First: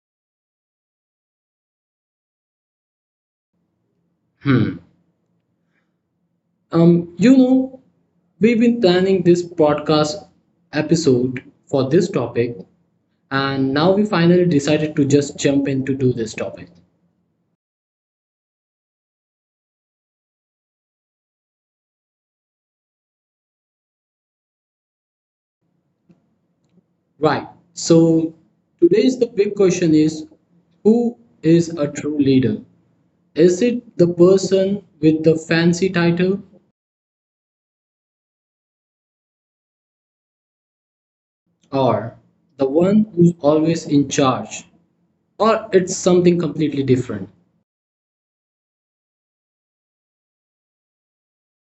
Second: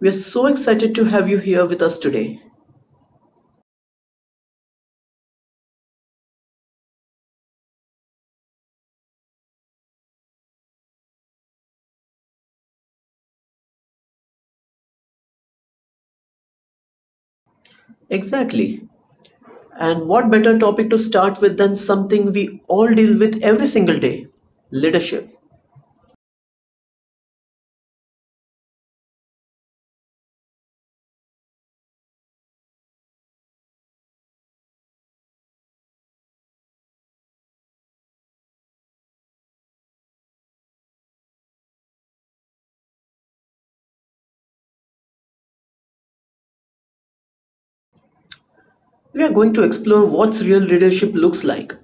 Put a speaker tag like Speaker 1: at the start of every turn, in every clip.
Speaker 1: We are so excited to have you here with us today.
Speaker 2: Hmm. Um, you know, we've been planning this podcast episode for this topic, and now we finally decided to just jump in to do this topic.
Speaker 1: Exactly. And what better topic to start with than something we all deal with every single day, leadership.
Speaker 2: Right. So today's the big question is, who is a true leader? Is it the person with the fancy title or the one who's always in charge, or it's something completely different.
Speaker 1: We are going to explore what's real leadership looks like,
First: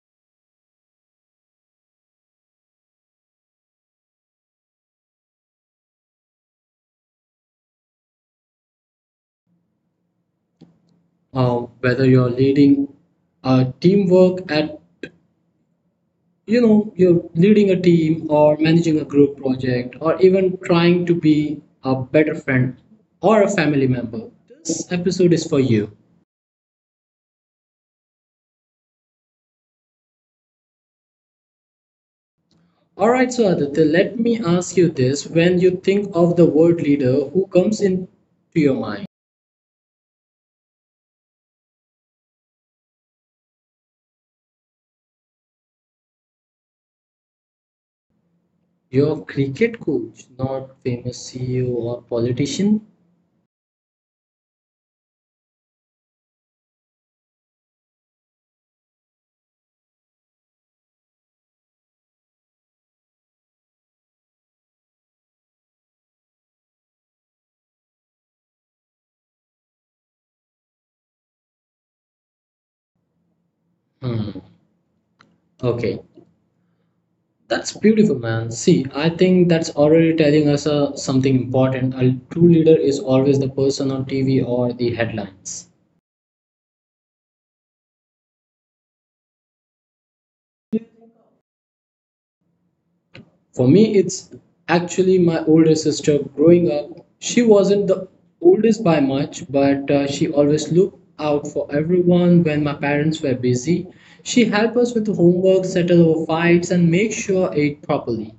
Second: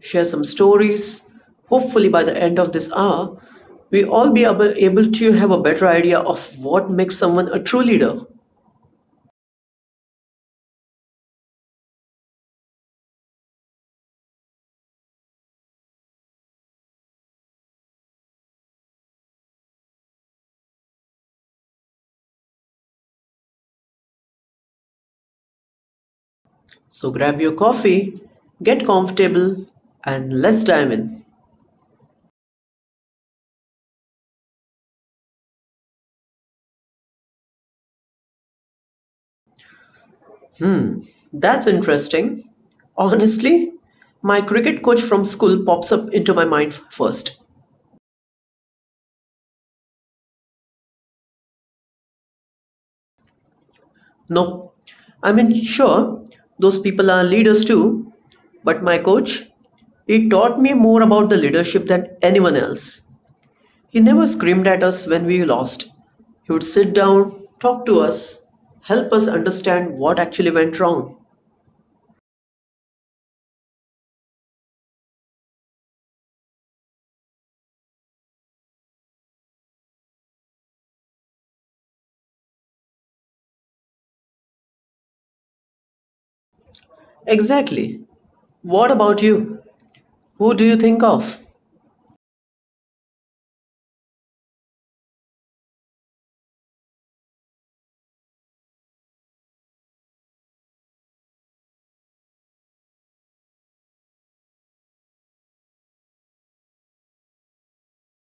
Speaker 1: share some stories. Hopefully, by the end of this hour, we all be able to have a better idea of what makes someone a true leader.
Speaker 2: Whether you're leading a teamwork at, you know, you're leading a team or managing a group project or even trying to be a better friend or a family member, this episode is for you.
Speaker 1: So, grab your coffee, get comfortable, and let's dive in.
Speaker 2: All right, so Aditya, let me ask you this. When you think of the word leader, who comes into your mind?
Speaker 1: That's interesting. Honestly, my cricket coach from school pops up into my mind first.
Speaker 2: Your cricket coach, not famous CEO or politician?
Speaker 1: No, I mean, sure, those people are leaders too, but my coach, he taught me more about the leadership than anyone else. He never screamed at us when we lost. He would sit down, talk to us, help us understand what actually went wrong.
Speaker 2: Hmm, okay, that's beautiful, man. See, I think that's already telling us something important. A true leader is always the person on TV or the headlines.
Speaker 1: Exactly. What about you? Who do you think of?
Speaker 2: For me, it's actually my older sister growing up. She wasn't the oldest by much, but she always looked out for everyone when my parents were busy. She helped us with homework, settle our fights, and make sure ate properly.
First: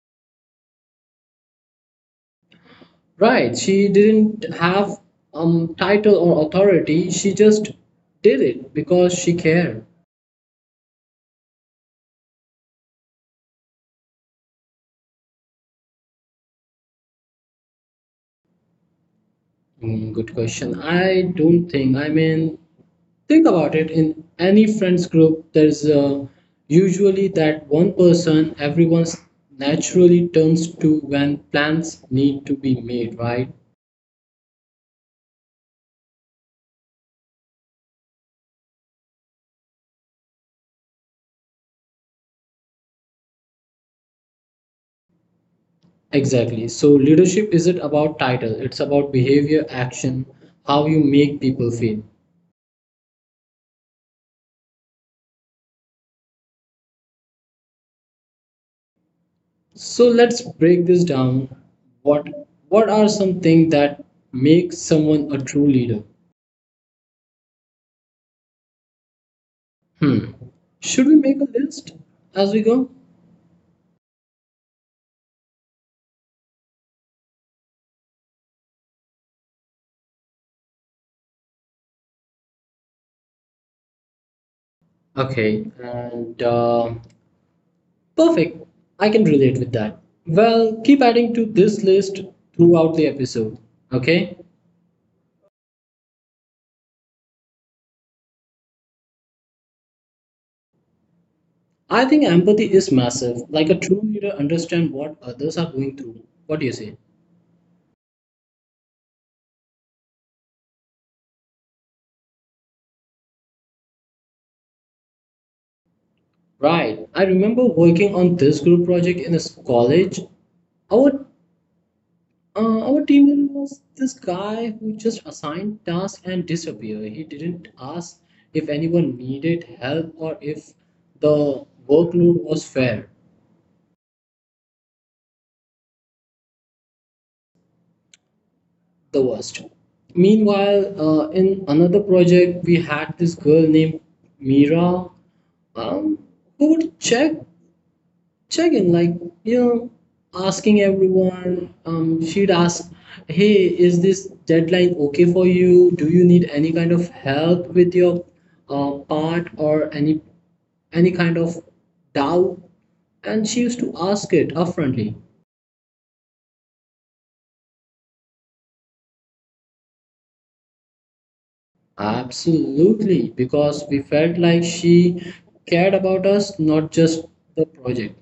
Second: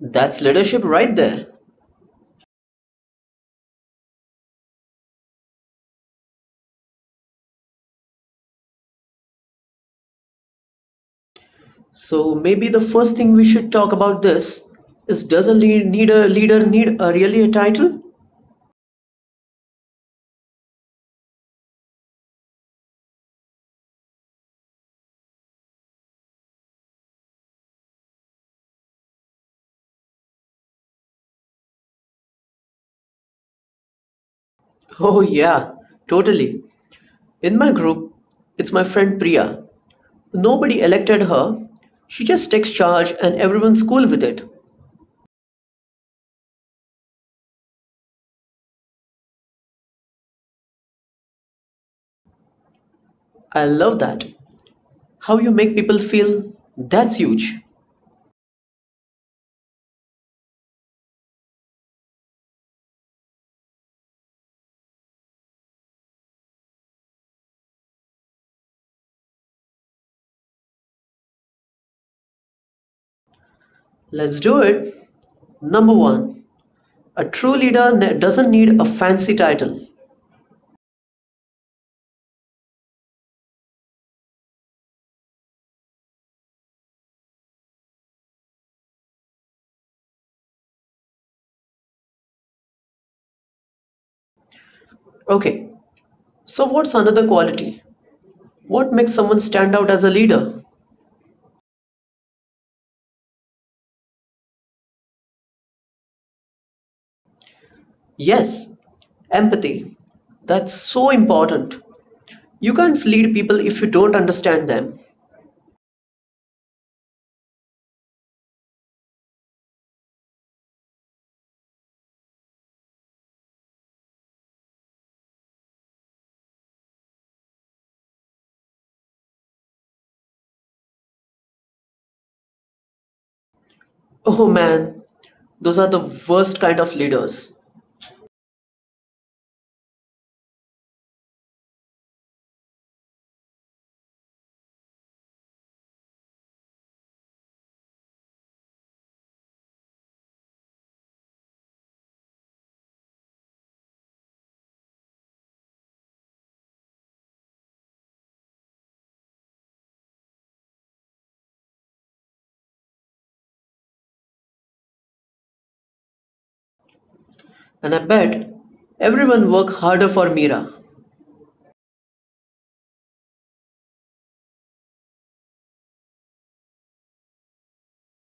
Speaker 1: That's leadership right there.
Speaker 2: Right, she didn't have title or authority. She just did it because she cared.
Speaker 1: So maybe the first thing we should talk about this is does need a leader need a really a title?
Speaker 2: Hmm, good question. I don't think. I mean, think about it. In any friends group, there's usually that one person everyone naturally turns to when plans need to be made. Right?
Speaker 1: Oh yeah, totally. In my group, it's my friend Priya. Nobody elected her. She just takes charge and everyone's cool with it.
Speaker 2: Exactly. So leadership isn't about title. It's about behavior, action, how you make people feel.
Speaker 1: I love that. How you make people feel, that's huge.
Speaker 2: So let's break this down. What what are some things that make someone a true leader? Hmm. Should we make a list as we go?
Speaker 1: Let's do it. Number 1. A true leader doesn't need a fancy title.
Speaker 2: Okay. And perfect. I can relate with that. Well, keep adding to this list throughout the episode. Okay.
Speaker 1: Okay. So what's another quality? What makes someone stand out as a leader?
Speaker 2: I think empathy is massive. Like a true leader, understand what others are going through. What do you say?
Speaker 1: Yes, empathy. That's so important. You can't lead people if you don't understand them.
Speaker 2: Right. I remember working on this group project in college our our team leader was this guy who just assigned tasks and disappeared. He didn't ask if anyone needed help or if the workload was fair.
Speaker 1: Oh man, those are the worst kind of leaders.
Speaker 2: The worst. Meanwhile, in another project, we had this girl named Mira, um, who would check checking like, you know, asking everyone, um, she'd ask, hey, is this deadline okay for you, do you need any kind of help with your part or any kind of doubt, and she used to ask it upfrontly.
Speaker 1: And I bet everyone work harder for Mira.
Speaker 2: Absolutely, because we felt like she cared about us, not just the project.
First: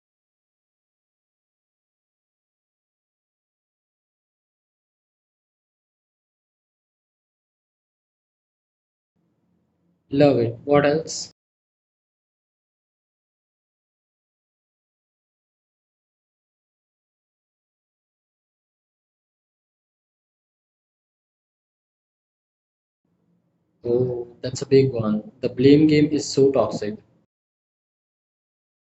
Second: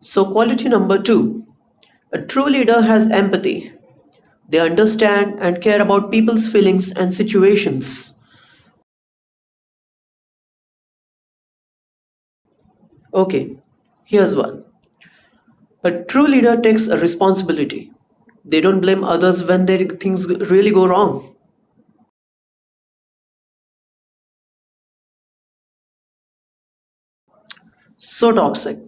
Speaker 1: So quality number 2. A true leader has empathy. They understand and care about people's feelings and situations.
Speaker 2: Love it, what else?
Speaker 1: Okay, here's one. A true leader takes a responsibility. They don't blame others when their things really go wrong.
Speaker 2: Oh, that's a big one, the blame game is so toxic.
Speaker 1: So toxic.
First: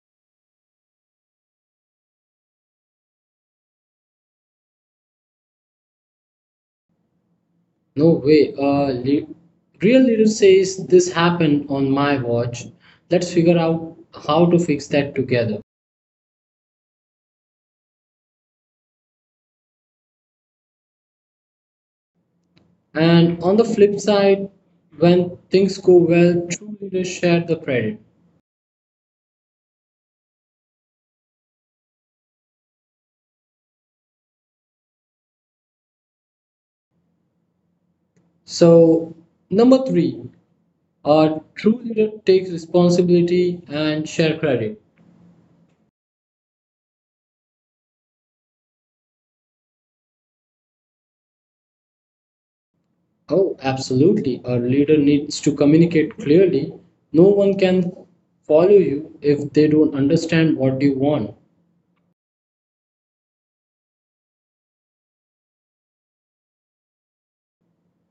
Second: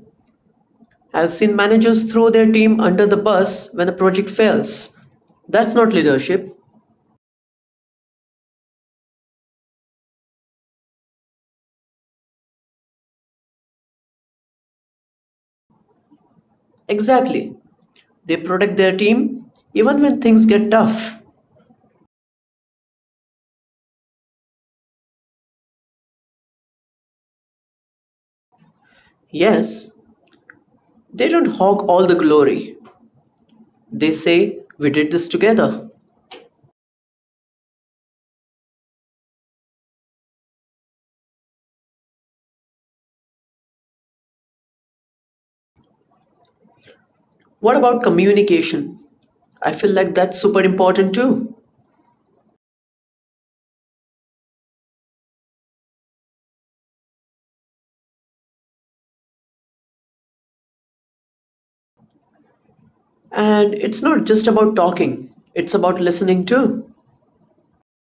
Speaker 1: I've seen managers throw their team under the bus when a project fails. That's not leadership.
Speaker 2: No way. Real leader says, this happened on my watch. Let's figure out how to fix that together.
Speaker 1: Exactly. They protect their team even when things get tough.
Speaker 2: And on the flip side, when things go well, true leaders share the credit.
Speaker 1: Yes, they don't hog all the glory. They say, "We did this together."
Speaker 2: So number three, a true leader takes responsibility and share credit.
Speaker 1: What about communication? I feel like that's super important too.
Speaker 2: Oh, absolutely. A leader needs to communicate clearly. No one can follow you if they don't understand what you want.
Speaker 1: And it's not just about talking, it's about listening too.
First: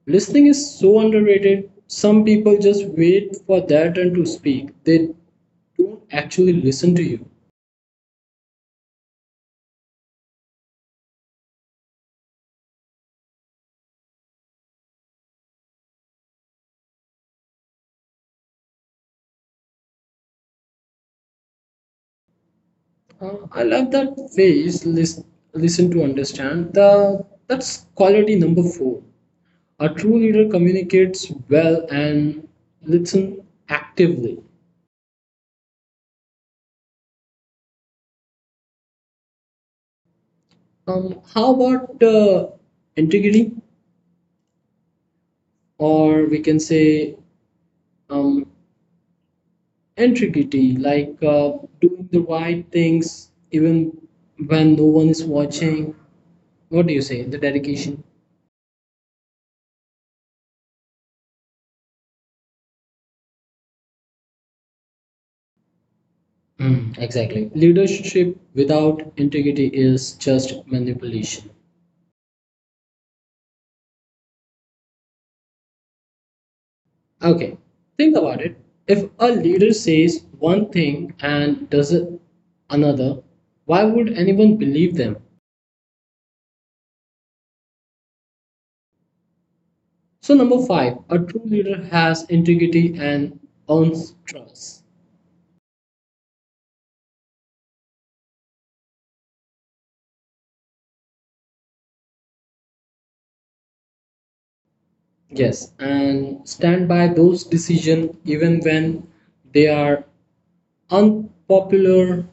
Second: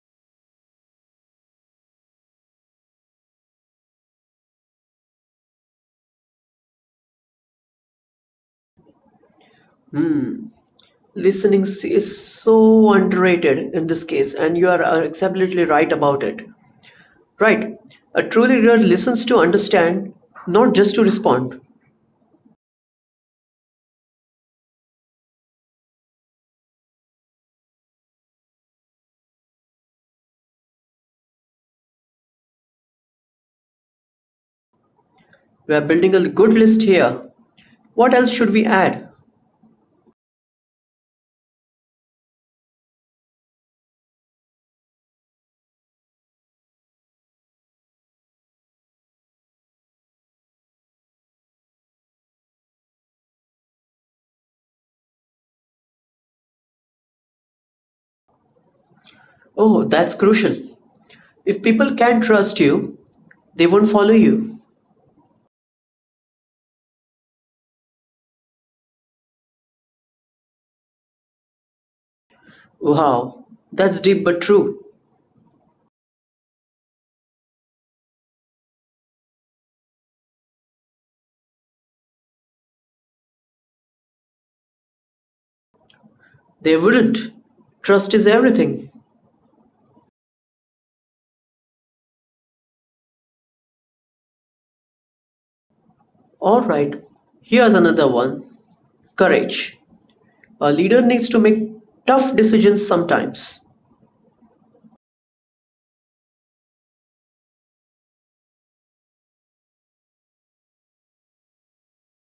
Speaker 2: Listening is so underrated. Some people just wait for their turn to speak. They don't actually listen to you.
Speaker 1: Listening is so underrated in this case, and you are absolutely right about it. Right. A truly reader listens to understand, not just to respond.
Speaker 2: I love that phrase, listen, listen to understand. That's quality number four. A true leader communicates well and listen actively.
Speaker 1: We are building a good list here. What else should we add?
Speaker 2: How about, integrity, or we can say, um, integrity, like, doing the right things even when no one is watching. What do you say? The dedication.
Speaker 1: Oh, that's crucial. If people can't trust you, they won't follow you.
Speaker 2: Exactly. Leadership without integrity is just manipulation.
Speaker 1: Wow, that's deep but true.
Speaker 2: Okay, think about it. If a leader says one thing and does it another, why would anyone believe them?
Speaker 1: They wouldn't. Trust is everything.
Speaker 2: So, number five, a true leader has integrity and earns trust.
Speaker 1: Alright, here's another one: courage. A leader needs to make tough decisions sometimes,
Speaker 2: Yes, and stand by those decisions even when they are unpopular.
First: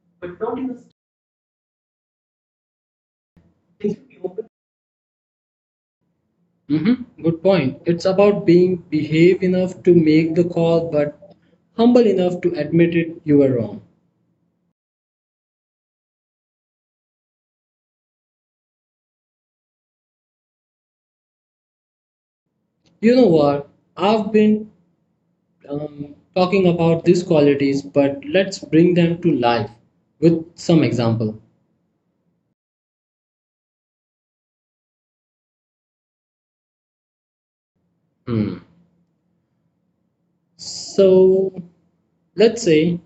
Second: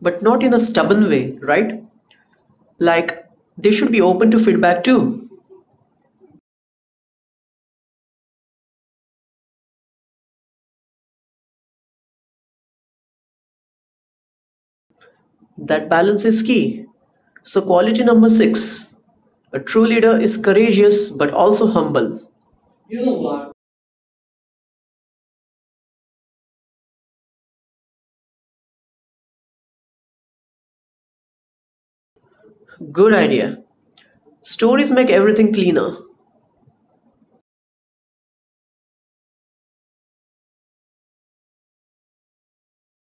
Speaker 1: but not in a stubborn way, right? Like, they should be open to feedback too.
Speaker 2: Mhm, good point. It's about being behave enough to make the call, but humble enough to admit it you were wrong.
Speaker 1: That balance is key. So, quality number six: a true leader is courageous but also humble.
Speaker 2: You know what? I've been, talking about these qualities, but let's bring them to life with some example.
Speaker 1: Good idea. Stories make everything cleaner.
Speaker 2: Hmm. So Let's say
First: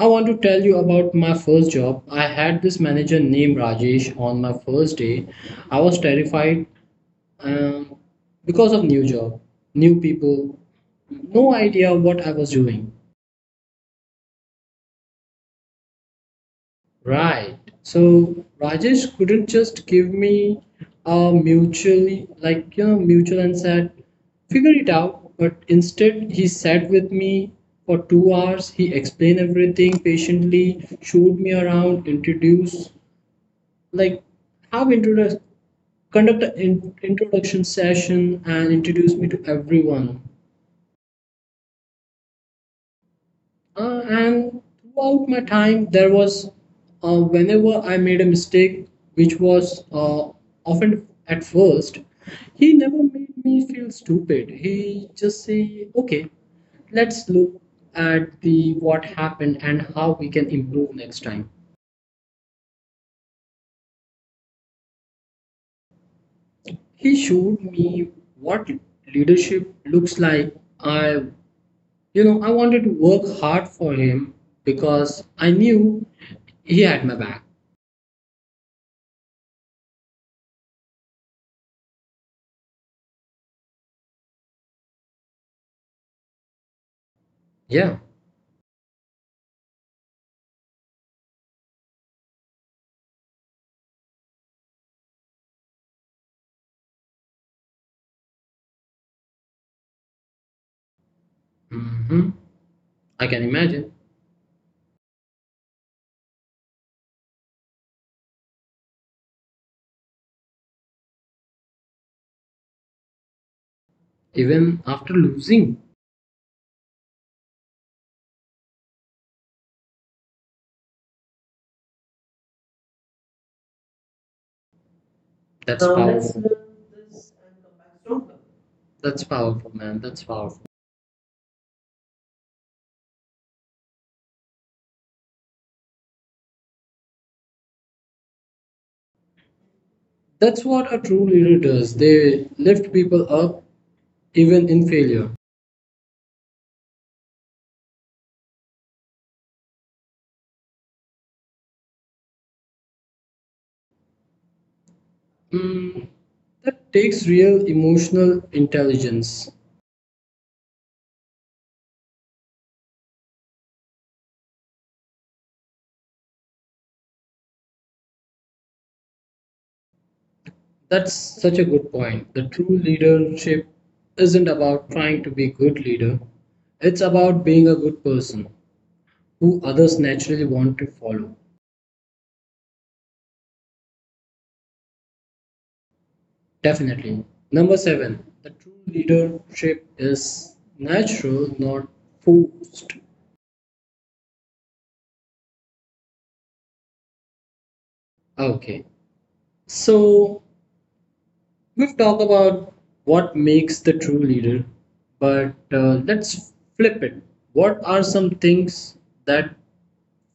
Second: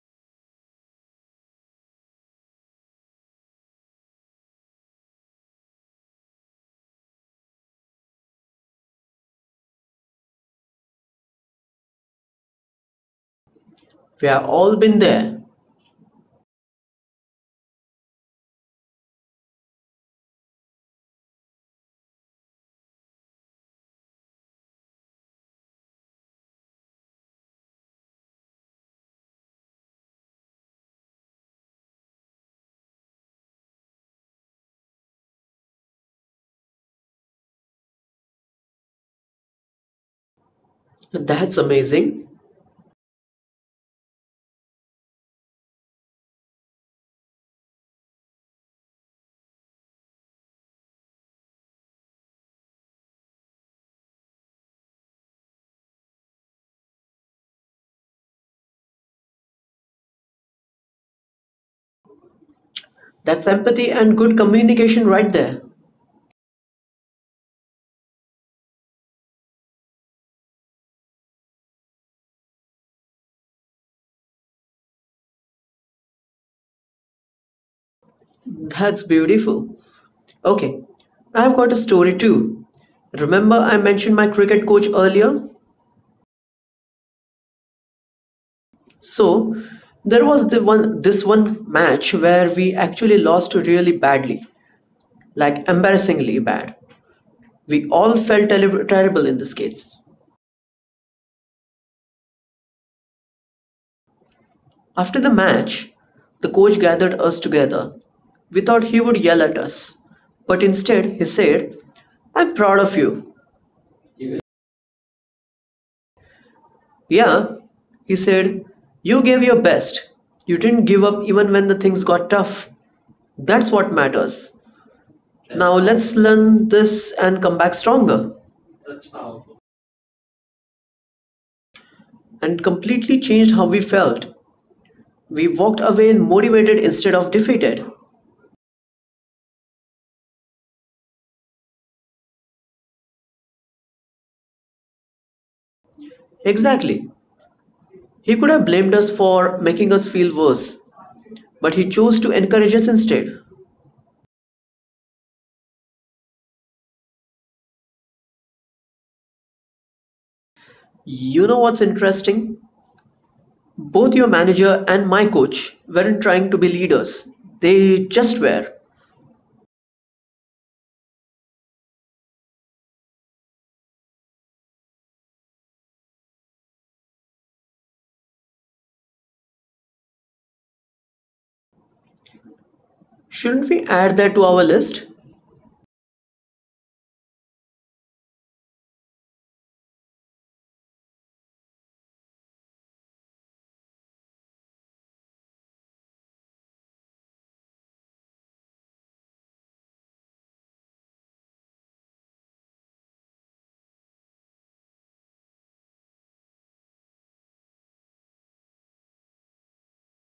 Speaker 2: I want to tell you about my first job. I had this manager named Rajesh on my first day. I was terrified, um, because of new job, new people, no idea what I was doing.
Speaker 1: We have all been there.
Speaker 2: Right. So Rajesh couldn't just give me a mutually, like, you know, mutual and said, figure it out. But instead he sat with me for 2 hours. He explained everything patiently, showed me around, introduced, like how introduce conduct an introduction session and introduced me to everyone.
Speaker 1: That's amazing.
Speaker 2: And throughout my time, there was, whenever I made a mistake, which was, often at first, he never made me feel stupid. He just say, "Okay, let's look at the what happened and how we can improve next time."
Speaker 1: That's empathy and good communication right there.
Speaker 2: He showed me what leadership looks like. You know, I wanted to work hard for him because I knew he had my back.
Speaker 1: That's beautiful. Okay, I've got a story too. Remember I mentioned my cricket coach earlier?
Speaker 2: Yeah.
Speaker 1: So there was the one this one match where we actually lost really badly, like embarrassingly bad. We all felt terrible in this case.
Speaker 2: Mhm. I can imagine.
Speaker 1: After the match, the coach gathered us together. We thought he would yell at us, but instead he said, "I'm proud of you."
Speaker 2: Even after losing,
Speaker 1: Yeah, he said, "You gave your best. You didn't give up even when the things got tough. That's what matters. Now
Speaker 2: that's So
Speaker 1: let's
Speaker 2: let's powerful. Look.
Speaker 1: learn this and come back stronger."
Speaker 2: that's powerful, man. That's powerful.
Speaker 1: And completely changed how we felt. We walked away motivated instead of defeated.
Speaker 2: That's what a true leader does. They lift people up even in failure.
Speaker 1: Exactly. He could have blamed us for making us feel worse, but he chose to encourage us instead.
Speaker 2: Mm, that takes real emotional intelligence.
Speaker 1: You know what's interesting? Both your manager and my coach weren't trying to be leaders, they just were.
Speaker 2: That's such a good point. The true leadership isn't about trying to be a good leader, it's about being a good person who others naturally want to follow.
Speaker 1: Shouldn't we add that to our list?
Speaker 2: Definitely. Number seven, the true leadership is natural, not forced. Okay. So we've talked about what makes the true leader, but let's flip it. What are some things that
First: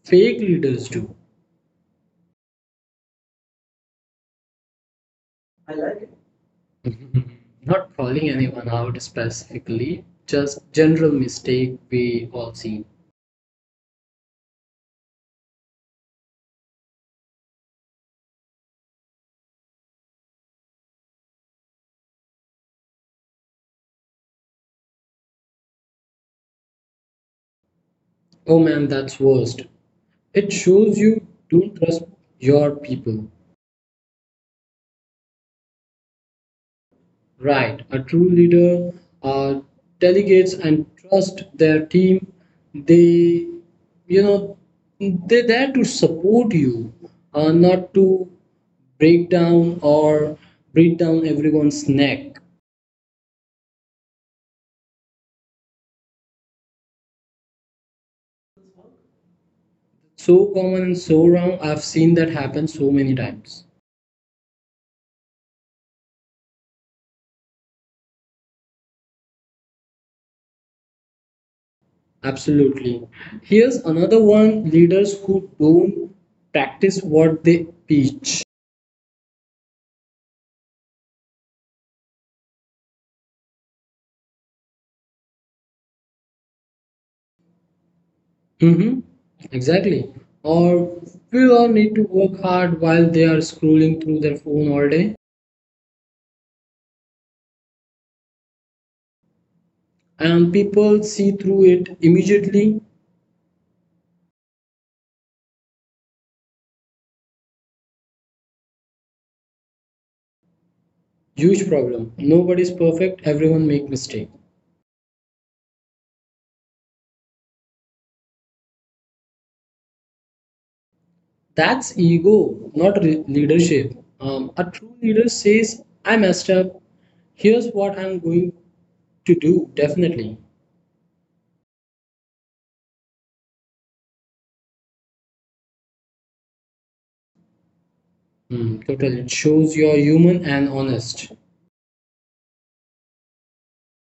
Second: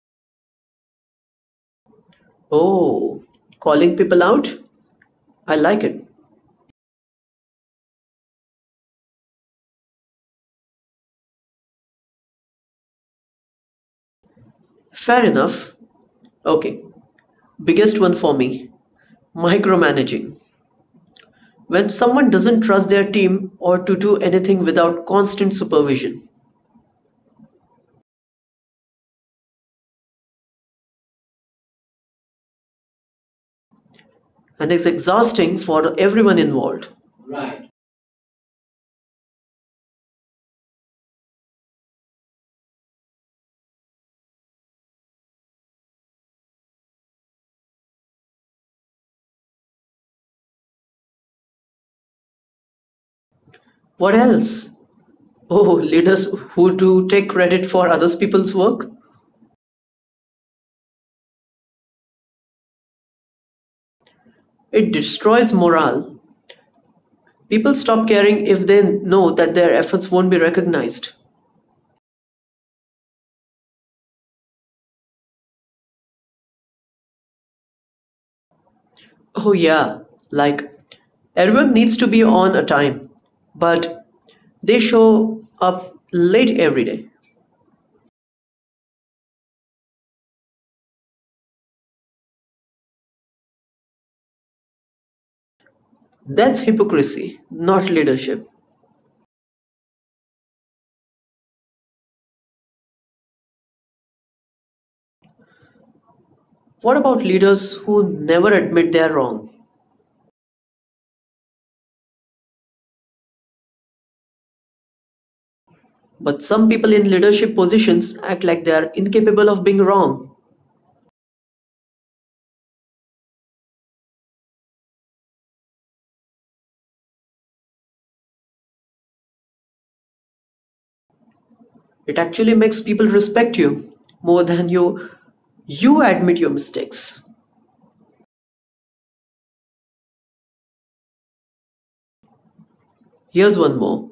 Speaker 2: fake leaders do?
Speaker 1: Oh, calling people out? I
Speaker 2: I
Speaker 1: like it.
Speaker 2: like it. Not calling anyone out specifically, just general mistake we all see.
Speaker 1: Fair enough. Okay, biggest one for me: micromanaging. When someone doesn't trust their team or to do anything without constant supervision,
Speaker 2: Oh man, that's worst. It shows you don't trust your people.
Speaker 1: and it's exhausting for everyone involved.
Speaker 2: Right, a true leader uh, delegates and trust their team. They, you know, they're there to support you, not to break down or break down everyone's neck.
Speaker 1: What else? Oh, leaders who do take credit for others people's work?
Speaker 2: So common and so wrong. I've seen that happen so many times.
Speaker 1: It destroys morale. People stop caring if they know that their efforts won't be recognized.
Speaker 2: Absolutely. Here's another one, leaders who don't practice what they preach.
Speaker 1: Oh, yeah, like everyone needs to be on a time, but they show up late every day.
Speaker 2: Mm-hmm. Exactly. Or we all need to work hard while they are scrolling through their phone all day.
Speaker 1: That's hypocrisy, not leadership.
Speaker 2: And people see through it immediately.
Speaker 1: What about leaders who never admit they're wrong?
Speaker 2: Huge problem. Nobody's perfect. Everyone make mistake.
Speaker 1: But some people in leadership positions act like they're incapable of being wrong.
Speaker 2: That's ego, not leadership. A true leader says, "I messed up. Here's what I'm going to do. Definitely."
Speaker 1: It actually makes people respect you more than you admit your mistakes.
Speaker 2: Mm, total. It shows you're human and honest.
Speaker 1: Here's one more.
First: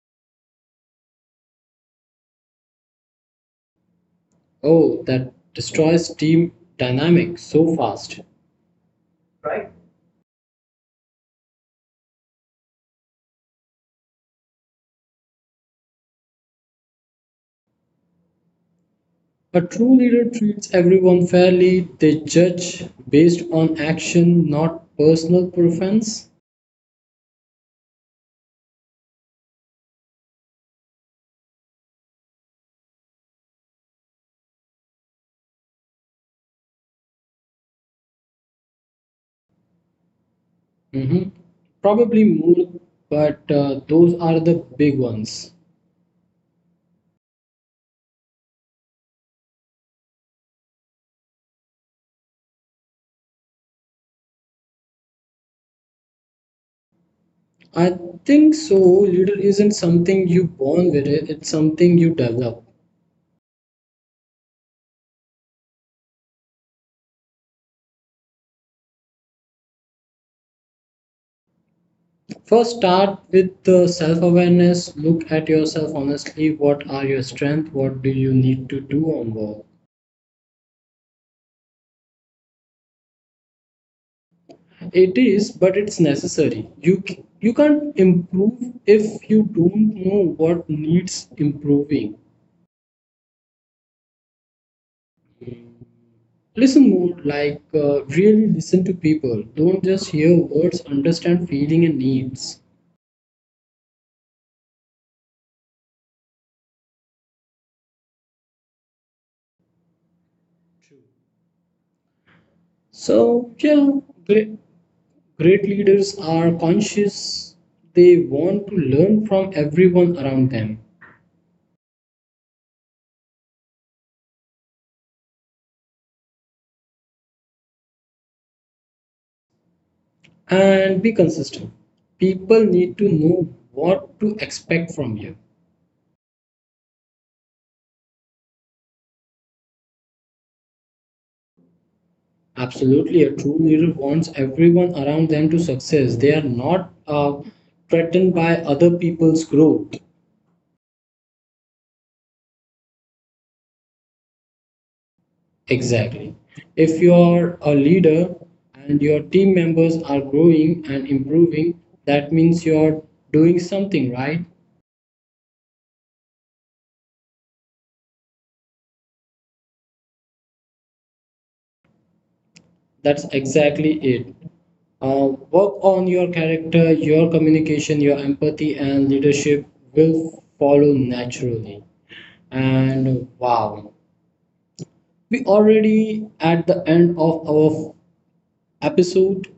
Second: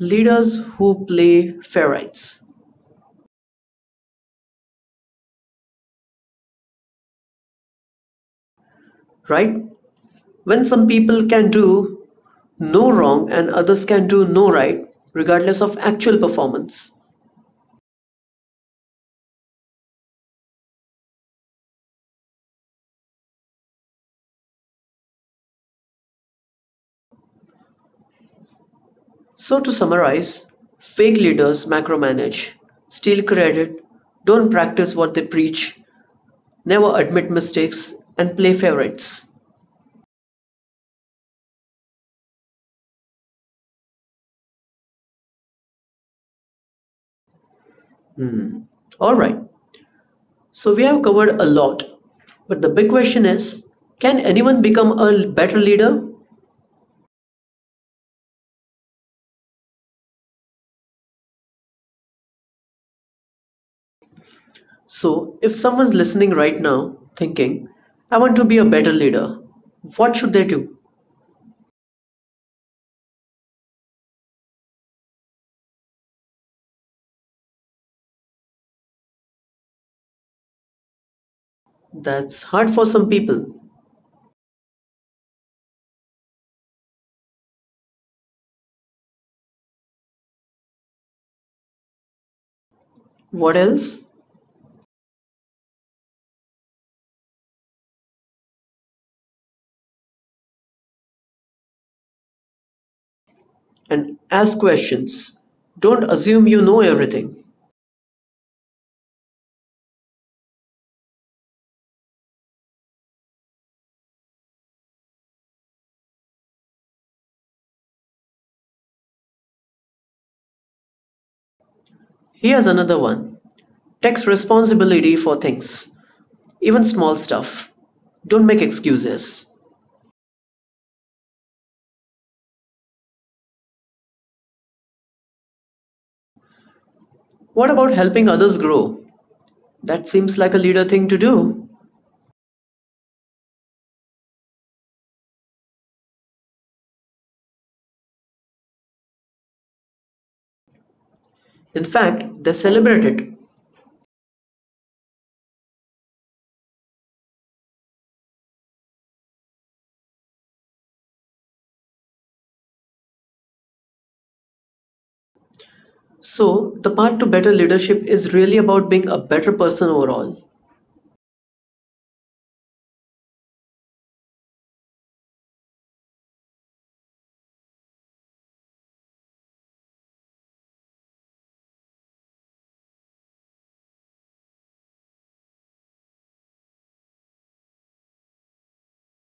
Speaker 1: Leaders who play fair rights,
Speaker 2: Oh, that destroys team dynamic so fast.
Speaker 1: right?
Speaker 2: Right?
Speaker 1: When some people can do no wrong and others can do no right, regardless of actual performance.
Speaker 2: A true leader treats everyone fairly. They judge based on action, not personal preference.
Speaker 1: So to summarize, fake leaders macromanage, steal credit, don't practice what they preach, never admit mistakes, and play favorites.
Speaker 2: Mhm. Probably more, but those are the big ones.
Speaker 1: All right, so we have covered a lot, but the big question is can anyone become a better leader?
Speaker 2: I think so. Leader isn't something you born with. It's something you develop.
Speaker 1: So if someone's listening right now thinking, I want to be a better leader, what should they do?
Speaker 2: First, start with the self awareness. Look at yourself honestly. What are your strengths? What do you need to do on work?
Speaker 1: That's hard for some people.
Speaker 2: It is, but it's necessary. You can't improve if you don't know what needs improving.
Speaker 1: What else?
Speaker 2: Listen more, like, really listen to people. Don't just hear words. Understand feeling and needs.
Speaker 1: And ask questions. Don't assume you know everything.
Speaker 2: So yeah, great great leaders are conscious. They want to learn from everyone around them.
Speaker 1: Here's another one: take responsibility for things, even small stuff. Don't make excuses.
Speaker 2: And be consistent. People need to know what to expect from you.
Speaker 1: What about helping others grow? That seems like a leader thing to do.
Speaker 2: Absolutely, a true leader wants everyone around them to success. They are not, threatened by other people's growth.
Speaker 1: In fact, they celebrate it.
Speaker 2: Exactly. If you are a leader and your team members are growing and improving, that means you are doing something right.
Speaker 1: So, the path to better leadership is really about being a better person overall.
Speaker 2: That's exactly it. Work on your character, your communication, your empathy, and leadership will follow naturally. And wow, we already at the end of our episode.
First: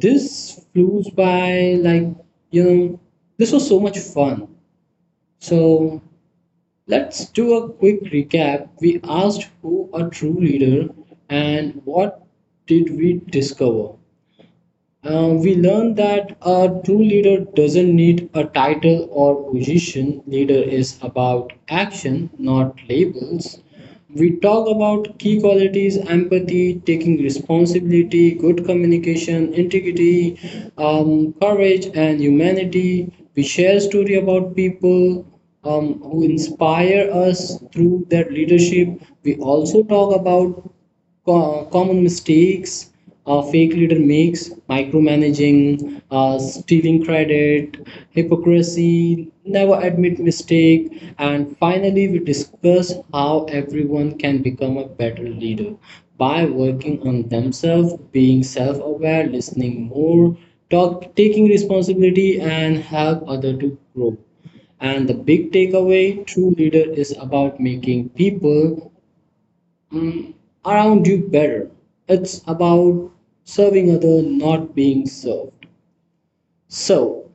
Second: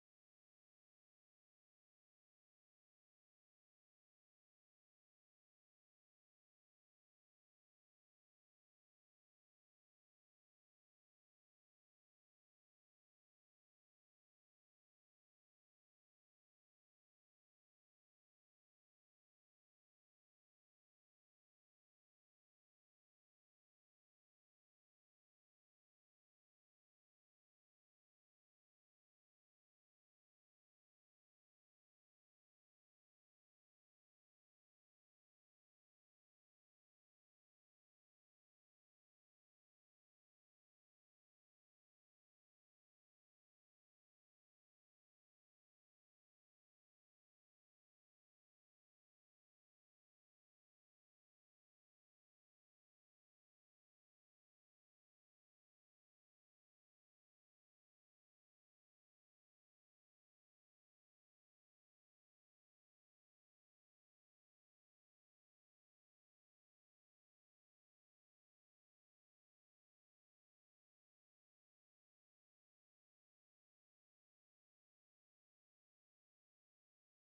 Speaker 2: This flew by, like, you know, this was so much fun. So let's do a quick recap. We asked who a true leader and what did we discover? We learn that a true leader doesn't need a title or position. Leader is about action, not labels. We talk about key qualities: empathy, taking responsibility, good communication, integrity, courage, and humanity. We share story about people, who inspire us through their leadership. We also talk about common mistakes a fake leader makes: micromanaging, stealing credit, hypocrisy, never admit mistake. And finally we discuss how everyone can become a better leader by working on themselves, being self-aware, listening more, taking responsibility and help other to grow. And the big takeaway, true leader is about making people, mm, around you better. It's about serving others, not being served. So,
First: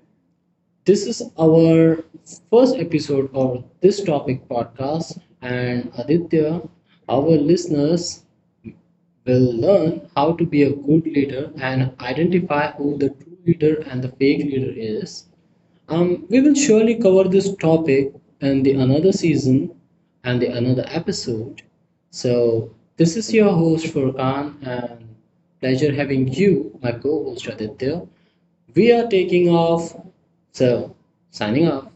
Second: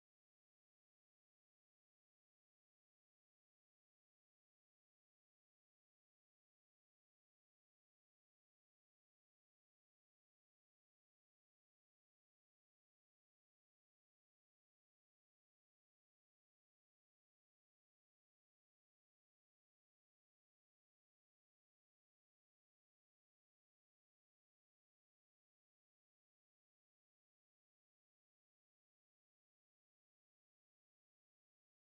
Speaker 2: this is our first episode of this topic podcast. And Aditya, our listeners will learn how to be a good leader and identify who the true leader and the fake leader is. We will surely cover this topic in the another season and the another episode. So this is your host Furkan and pleasure having you, my co-host Aditya. We are taking off, so signing off.